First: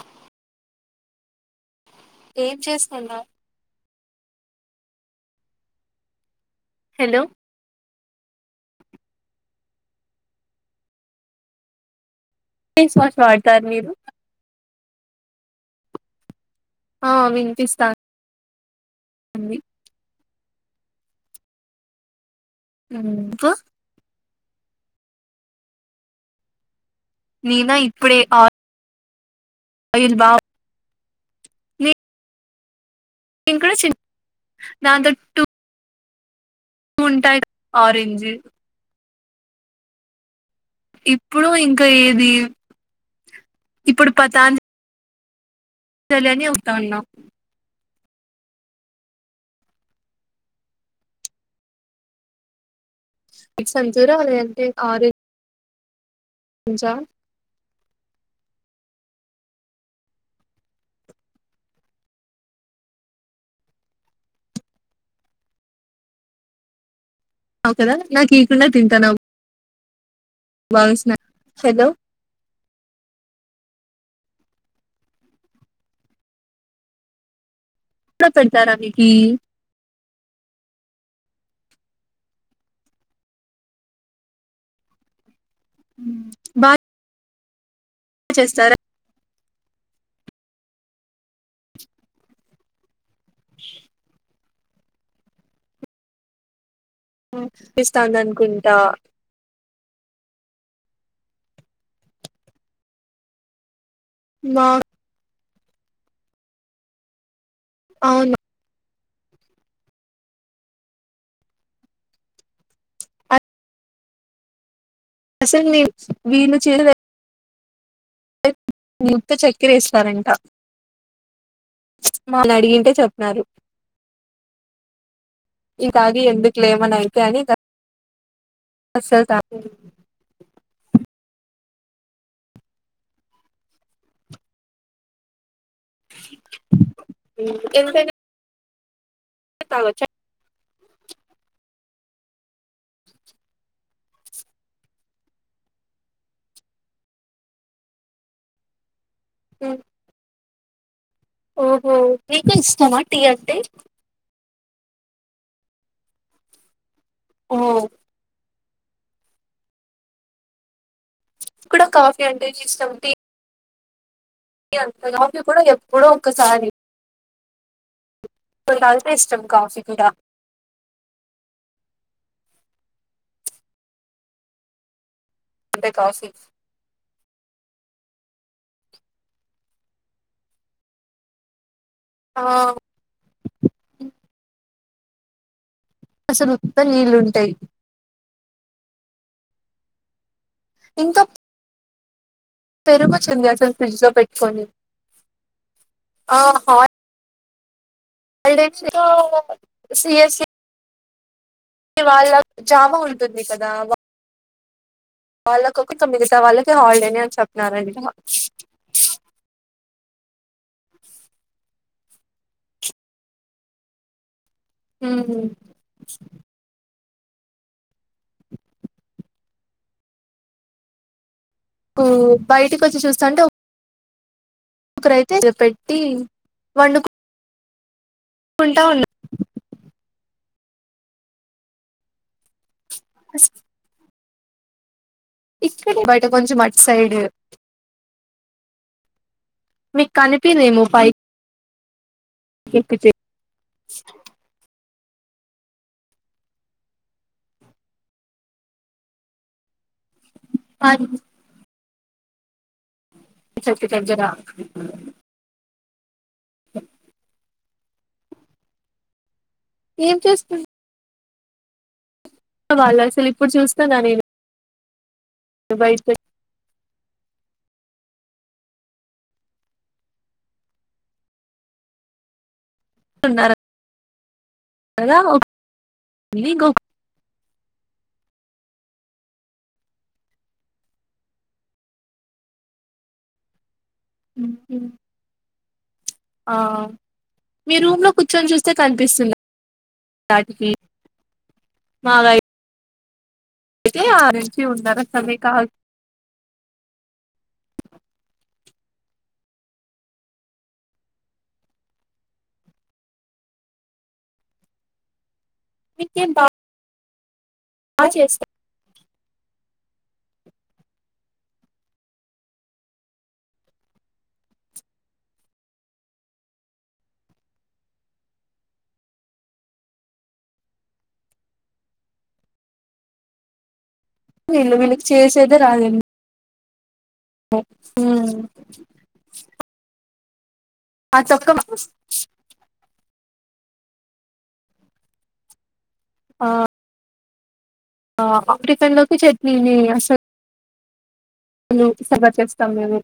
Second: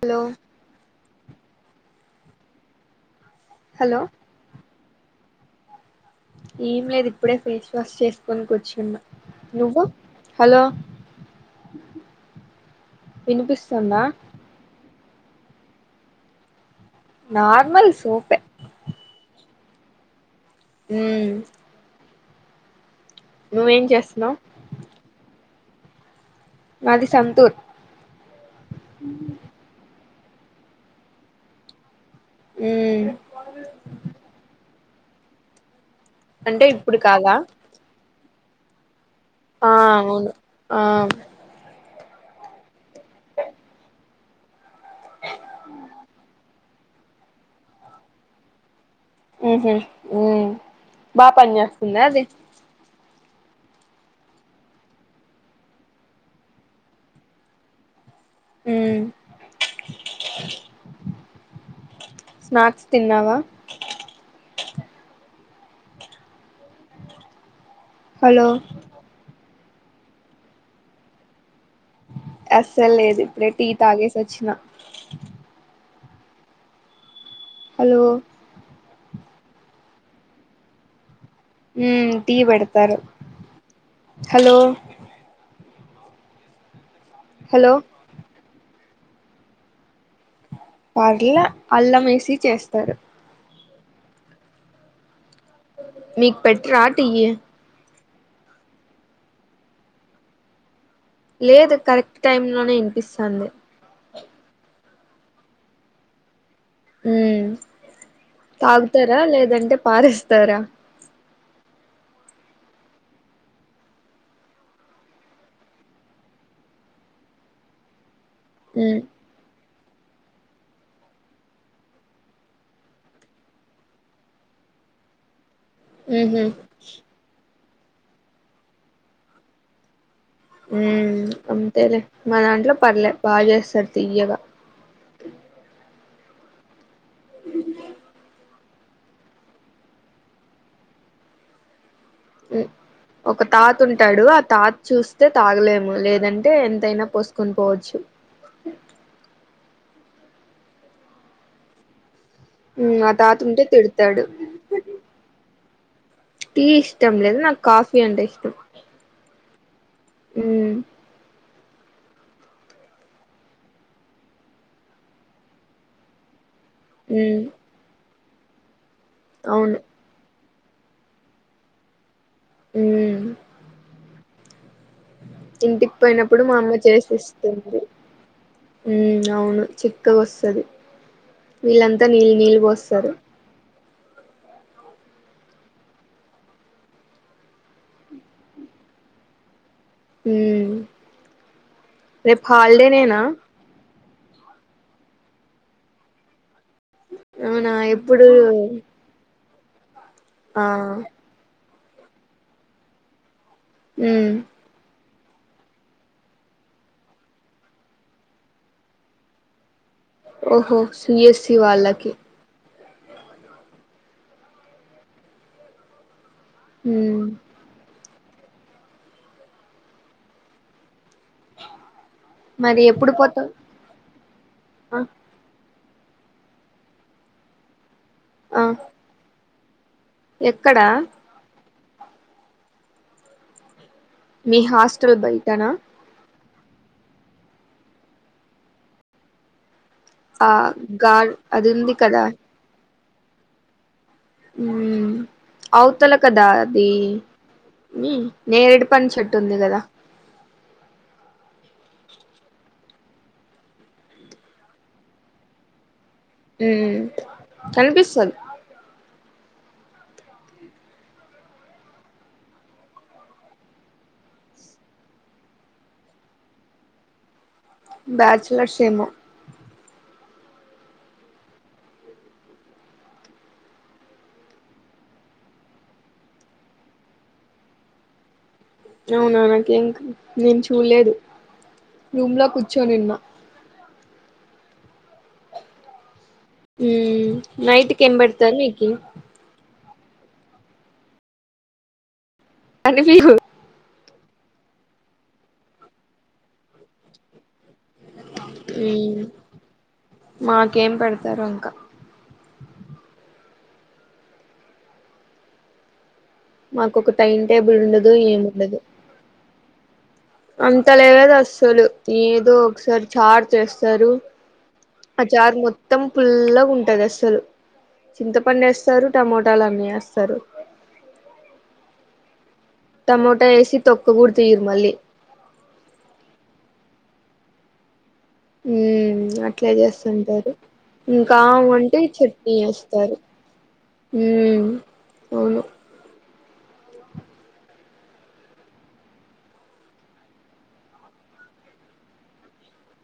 Hello ఏం చేస్తున్నావ్ hello ఏం లేదు హలో ఇప్పుడే ఫేస్ వాష్ చేస్ కొన్కొచ్చున్న నువ్వు. హలో ఫేస్ వాష్ వాడతారు మీరు? వినిపిస్తుందా నార్మల్ సోపే అంది ఉహ్మ్ ఇంకా నువ్వేం చేస్తున్నావ్. నీనా ఇప్పుడే ఆర్ ఉహ్ అయిల్ బా నే ఉమ్ ఇంకా సీన్ నాదొటూ అంటే ఇప్పుడు కాదా ఉంటాయి ఆరెంజ్ ఆ అవును ఆ ఇప్పుడు ఇంక్ ఏది ఇప్పుడు పతాంజ్ తెలియని వుస్తాన్నా మ్మ్ హు మ్మ్ బా పన్ చేస్తుందే అది. ఈ సంచురాలేంటి ఆరే ఉంచా మ్మ్ స్నాక్స్ తిన్నావా అవ్ కదా నాకు హలో ఇయ్యకుండా తింటన్నావ్. వాన్స్నా. అస్సల్ లేదు. ఇప్డేట్ టీ తాగేసి వచ్చిన. హలో డా పెడతారా మీక్ ఈయూ ఉమ్ టీయే పెడతారు. హలో ఉమ్ బా హలో. చేస్తారా. పర్లే అల్లం వేసి చేస్తారు. [inaudible] మీక్ పెట్ రా టీయి తను అనుకుంటా లేదు కరెక్ట్ టైమ్ లోనే ఇన్పిస్తాంది. మ్మ్ వా మ్మ్ అవును. ఇస్తారా లేదంటే పారేస్తారా. అస్సల్ మేం వీళ్లు చిన్నదే ఉమ్ ఉత్త చేయ్ తిరిగి ఇస్తారంట వాళ్ళు అడిగితే చెప్పినారు. ఇంకా ఆగి ఉహు ఎందుకులే ఏమన్నా అయితాయ్ అని త. అస్సల్ తాగేలేదు మ్మ్ అంతేలే మా దాంట్లో పర్లే బా చేస్తారు తీయ్యగా. [inaudible] మ్మ్ ఇంతేగ తాగొచ్చ మ్మ్ ఒక తాత ఉంటాడు. ఆ తాత్ చూస్తే తాగలేము లేదంటే ఎంతైనా పోసుకొని పోవచ్చు. మ్మ్ ఓహో నీకు మ్మ్ ఇష్టమా మా టీ తాత అంటే ఉంటే తిడతాడు. టీ ఇష్టం లేదు. ఓ నాకు కాఫీ అంటే ఇష్టం. మ్మ్ కూడా కాఫీ అంటే ఇష్టం టీ ఆంత కాఫీ కూడా ఎప్పుడో ఒకసారి. ఉమ్ ఇప్పుడు కాదు. ఇష్టం అవును కాఫీ కూడా. మ్మ్ అంటే ఇంటికి కాఫీ పోయినప్పుడు మా అమ్మ చేసిస్తుంది మ్మ్ అవును చిక్కగ వస్తది వీళ్ళ త నీళ్ళు ఆ నీళ్ళు పోస్తరు అసలుత్త నీళ్లుంటాయ్ ఉమ్ ఇంకా రేపు పెరు హాలిడేనేనా పచ్ ఉంది అస్సల్ ఫ్రీజ్ లో పెట్ కొనివ్ ఆహా అవునా ఎ నేను స్టేడివో. ఆహ్. వాళ్ళా జామ ఉంటుంది. ఇంస్టాగ్రామ్ వా. ఉమ్ వాళ్ళకు ఒక మిగతా వాళ్ళకే హాలిడే అని చెప్పినారంట. ఓహో సి ఎస్ సి వాళ్లకి. ఉమ్ ఉమ్ ఉమ్ బయటికి మరి వచ్చి ఎప్పుడు చూస్తా అంటే పోతావ్ ఆ ఒకరు అయితే రేపు ఏయ్. తీయి వండుకు. ఆ ఉంటా ఉన్నా. ఎక్కడా. అస్ మీ హాస్. బయటనా. కొంచం అట్ సైడు. ఆహ్ కనిపిదేమో గా అది ఏంది. కదా. ఎకించే. ఉమ్ అవతల కదా అది నేరేడు పండు చెట్టు ఉంది కదా. ఆహ్ దూ చెట్టు చంచన. ఉమ్ కనిపిస్తద్ ఏం చేస్కూన్ వాళ్ళ అస్సల్ ఇప్పుడు చూస్తానా నేను [unintelligible] బయ్ట్కో బ్యాచులర్స్ ఏమో. ఉన్నారు. కదా మలీకు అవునా నాకేం నేను చూడలేదు. రూమ్ లో కూర్చోని ఉన్న. ఉమ్ మ్మ్ మీ నైట్ కి రూమ్లో ఏం కూర్చొని పెడతారు చూస్తే మీకి కనిపిస్తుందా. మాదైప్ అన్ని పీరు. ఆర్. ఎం. పి ఉన్నారా కామే కాల్. ఉమ్ మాకేం పెడతారో ఇంకా. మీకు ఎంత. మాకు ఒక టైం. టేబుల్ ఉండదు ఏం ఉండదు. అంత లేదస్సలు ఏదో ఒకసారి చార్ చేస్తారు. ఆ చార్ మొత్తం ఫుల్లాగా ఉంటదస్సలు. చింతపండ్ ఏస్తారు, టమోటాలన్నీ యేస్తారు. టమోటా ఏసి త్ వీళ్లు వీళ్ళకి చేసేదే రాదండ్ [unintelligible] ఉమ్ అట్లే చేస్తుంటార్. ఆ ఇంకా తొక్క వంటే చట్నీ ఏస్తారు. ఉహ్మ్ అవును ఆహ్ ఆప్రీకన్ లోకి చట్నీనే అసల్ ను సాంబార్ చేస్తాం. మేము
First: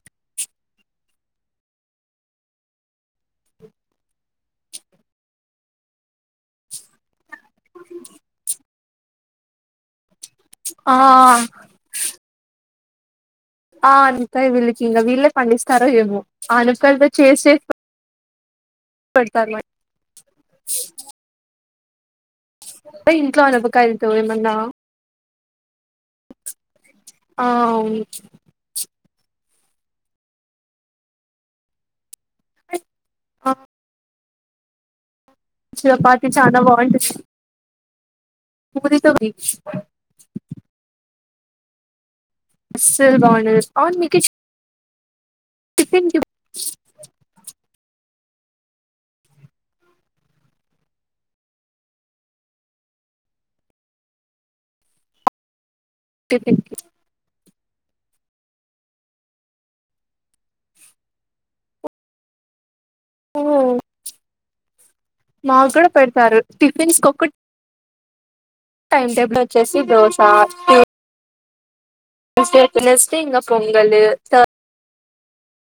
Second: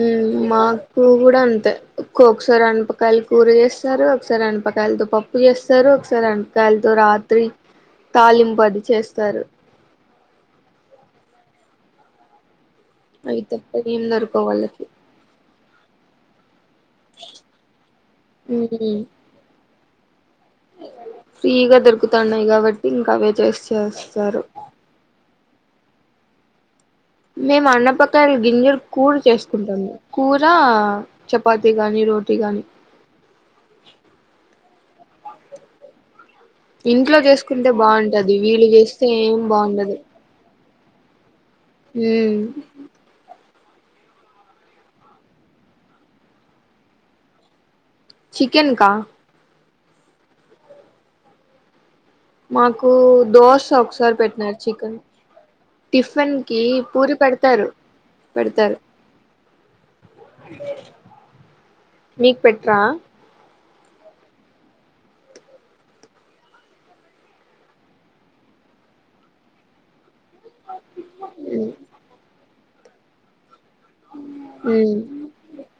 ఉహ్మ్ మాకు కూడా అంతే. ఒక్ ఒకసారి అనపకాయలు కూర చేస్తారు, ఒకసారి అనపకాయలతో పప్పు చేస్తారు, ఒకసారి అనపకాయలతో రాత్ త్రీ తాలింపది. చేస్తారు. ఆహ్ అవి తప్ప ఆ ఏం దొరకవు అన్పాకాయ వాళ్ళకి వీళ్ళకింగా విల్లే పండిస్తరో ఏమో ఆ అన్ప కలిపే చేసే ఉమ్ పేడతారు మక్ ఫ్రీగా దొ దొరుకుత్ తన్నాయి కాబట్టి మ ఇంకా అవే ఇంట్లో అనపకాయలతో చేసేస్తారు. ఏమన్నా ఆ మేమ్ అన్నపక గింజర్క్ కూర్ చేస్తుంటాన్ కూర చపాతి గాని రోటీ గాని అ చపాతీ కానీ చాలా బావుంటద్. బావున్ అది వీళ్లు చేస్తే ఏం బావుండదు. ఉహ్మ్ అస్సలు బాగుండదు. అవును మీకీ టీఫిన్ [unintelligible] చికెన్ కా మాకు దోశ ఒకసారి పెట్నర్ చికెన్ టిఫిన్ కి పూరి పెడతారు. పెడతారు మీక్ పెట్ట ఉం మాకు కూడా పెడతారు టిఫిన్స్ ఒక టైమ్ టేబుల్ వచ్చేసి దోస మ్ వెడ్నెస్డే నెస్టింగ్ అప్ కొంగలు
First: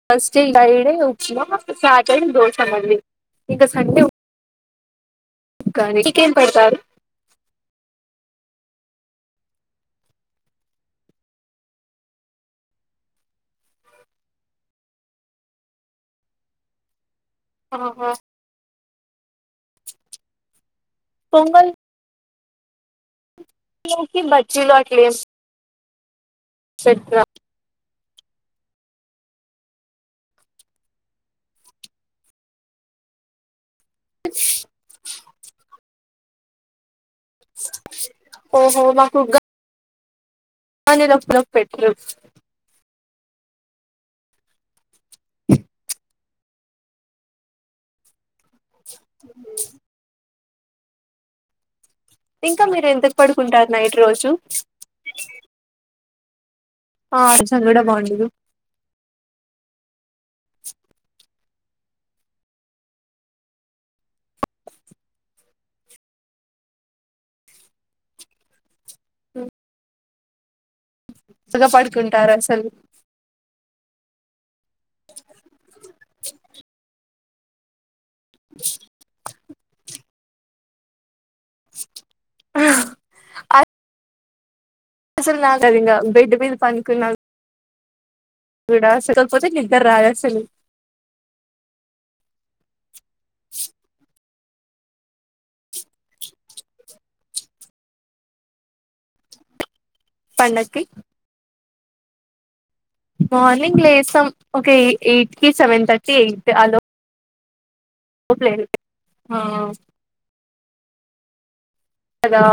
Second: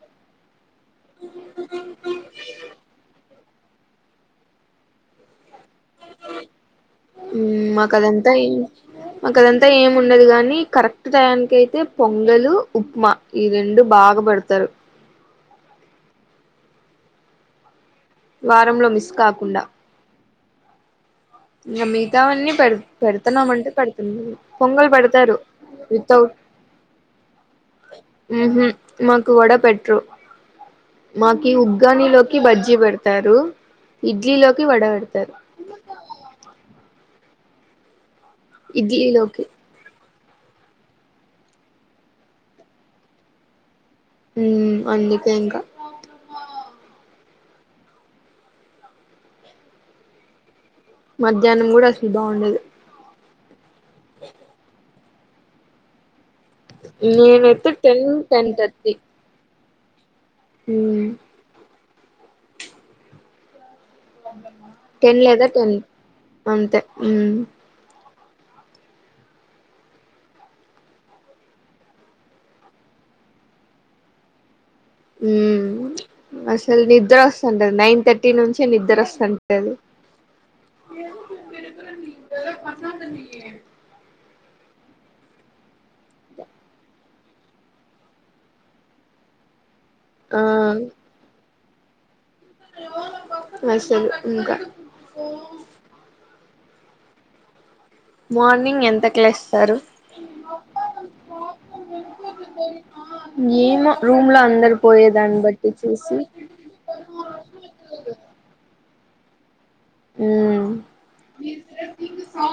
థర్డ్స్య్ ఫ్రైడే ఉప్మా ఫ్యాట్ అండ్ దోశ నండి ఇక సండే చికెన్ పేడతారు తయ్ మాక్ అదంతా ఏం ఉండదు గని కరెక్ట్ టయనికైతే పొంగలు ఉప్మా ఈ రెండు బాగాబేడతారు వారంలో మిస్ కాకుండా పొంగల్ ఇంగ మీతావన్నీ పెడ్ పెడుతున్నామ అంటే లోకి పెడుతుంది పొంగలు పెడతారు తౌడ్ సెట్రా ఉహుమ్ మాక్ వడ పెట్రు మాకి ఉగ్గాని లోకి బజ్జి వేడ్తారు ఇడ్లీ లోకి వడ వెడ్తారు స ఓహో మాకు గ ఇడ్లీలోకి అని రఫ్ రఫ్ పెట్రైట్స్ ఉమ్ అందుకే ఇంకా హ [unintelligible] మధ్యాహ్నం కూడా అసలు బాగుండదు ఇంకా మీరు ఎంత పడుకుంటారు నైట్ రోజు ఆ నేన్ కొంచెం అయితే కూడా టెన్ బాగుండదు టెన్ థర్టీ హ్మ్ టెన్ లేదా టెన్ అంతే హ్మ్ ఇగ పడుకుంటార్ అసలు హ్మ్ అసల్ నిద్రస్తుంటద్ నైన్ థర్ట్ టి నుంచి నిద్ర అస్తన్ ఎదు అ అసలు రాదది ఇంగ బెడ్ మీద పనుకున్నా గూడా స్వల్పో [unintelligible] నిద్ర ఆ రాదాసలు అసలు ఇంకా మార్నింగ్ ఎంత కు లేస్తారు పండక్కి మార్నింగ్ ఏమో లేస్తాం రూమ్ లో ఒక అందరు ఎయిట్ పోయేదాన్ని కి బట్టి సెవెన్ థర్టీ చూసి ఎయిట్ ఆ లోపు హోప్ లేదు హా ఉ హలో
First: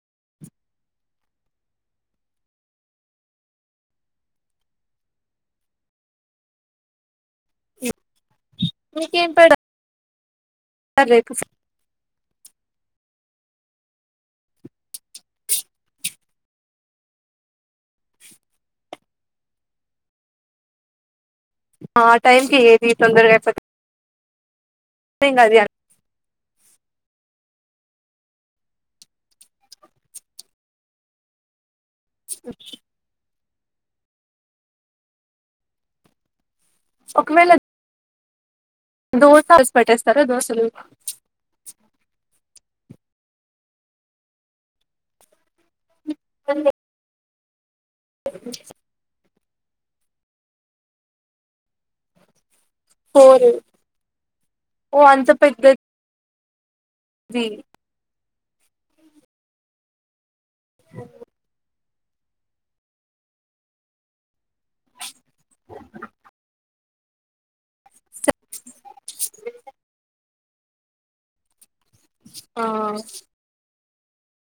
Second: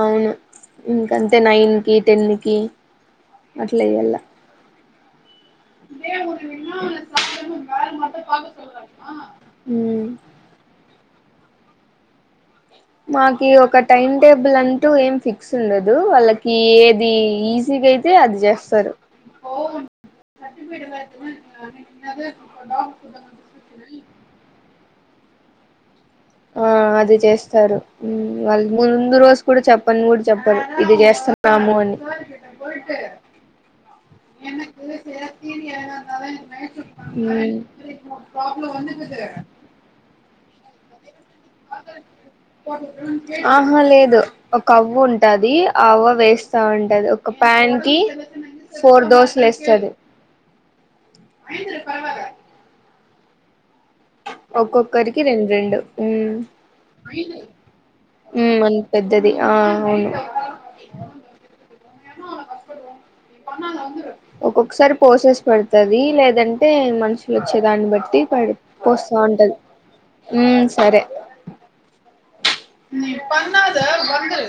అవును ఇంకంతే నైన్ కి టెన్ కి అట్లాలెయాల ఊరు [unintelligible] మీకే పడా [unintelligible] ఉమ్ రేపు సా మాకి ఒక టైమ్ టేబుల్ అంటూ ఏం ఫిక్స్ ఉండదు వాళ్ళకి ఏది ఈజీగా అయితే అది చేస్తారు ఆ న్నదే టైం కి ఏది [unintelligible] ద్యా [unintelligible] ఆ అది చేస్తారు ఉ వాళ్ళు ముందు రోజు కూడా చెప్పను కూడా చెప్పరు ఇది చేస్తున్నాము అని హ్మ్ దోస హౌస్ పెట్టేస్తారా దోసలు హ్మ్ ఆహా లేదు ఒక అవ్వు ఉంటాది ఆఅవ్వ వేస్తా ఉంటది ఒక ప్యాంట్ కి ఫోర్ దోసెలు వేస్తా సరే పోరు ఒక్కొక్కరికి రెండు రెండు ఉ అంత పెద్దది ఆ అవును ఒక్కొక్కసారి పోసేసి పెడుతది లేదంటే మనుషులు వచ్చే దాన్ని బట్టి పడి పోస్తా ఉంటది ఉ సరే ఆ ని పన్నా సారు వందు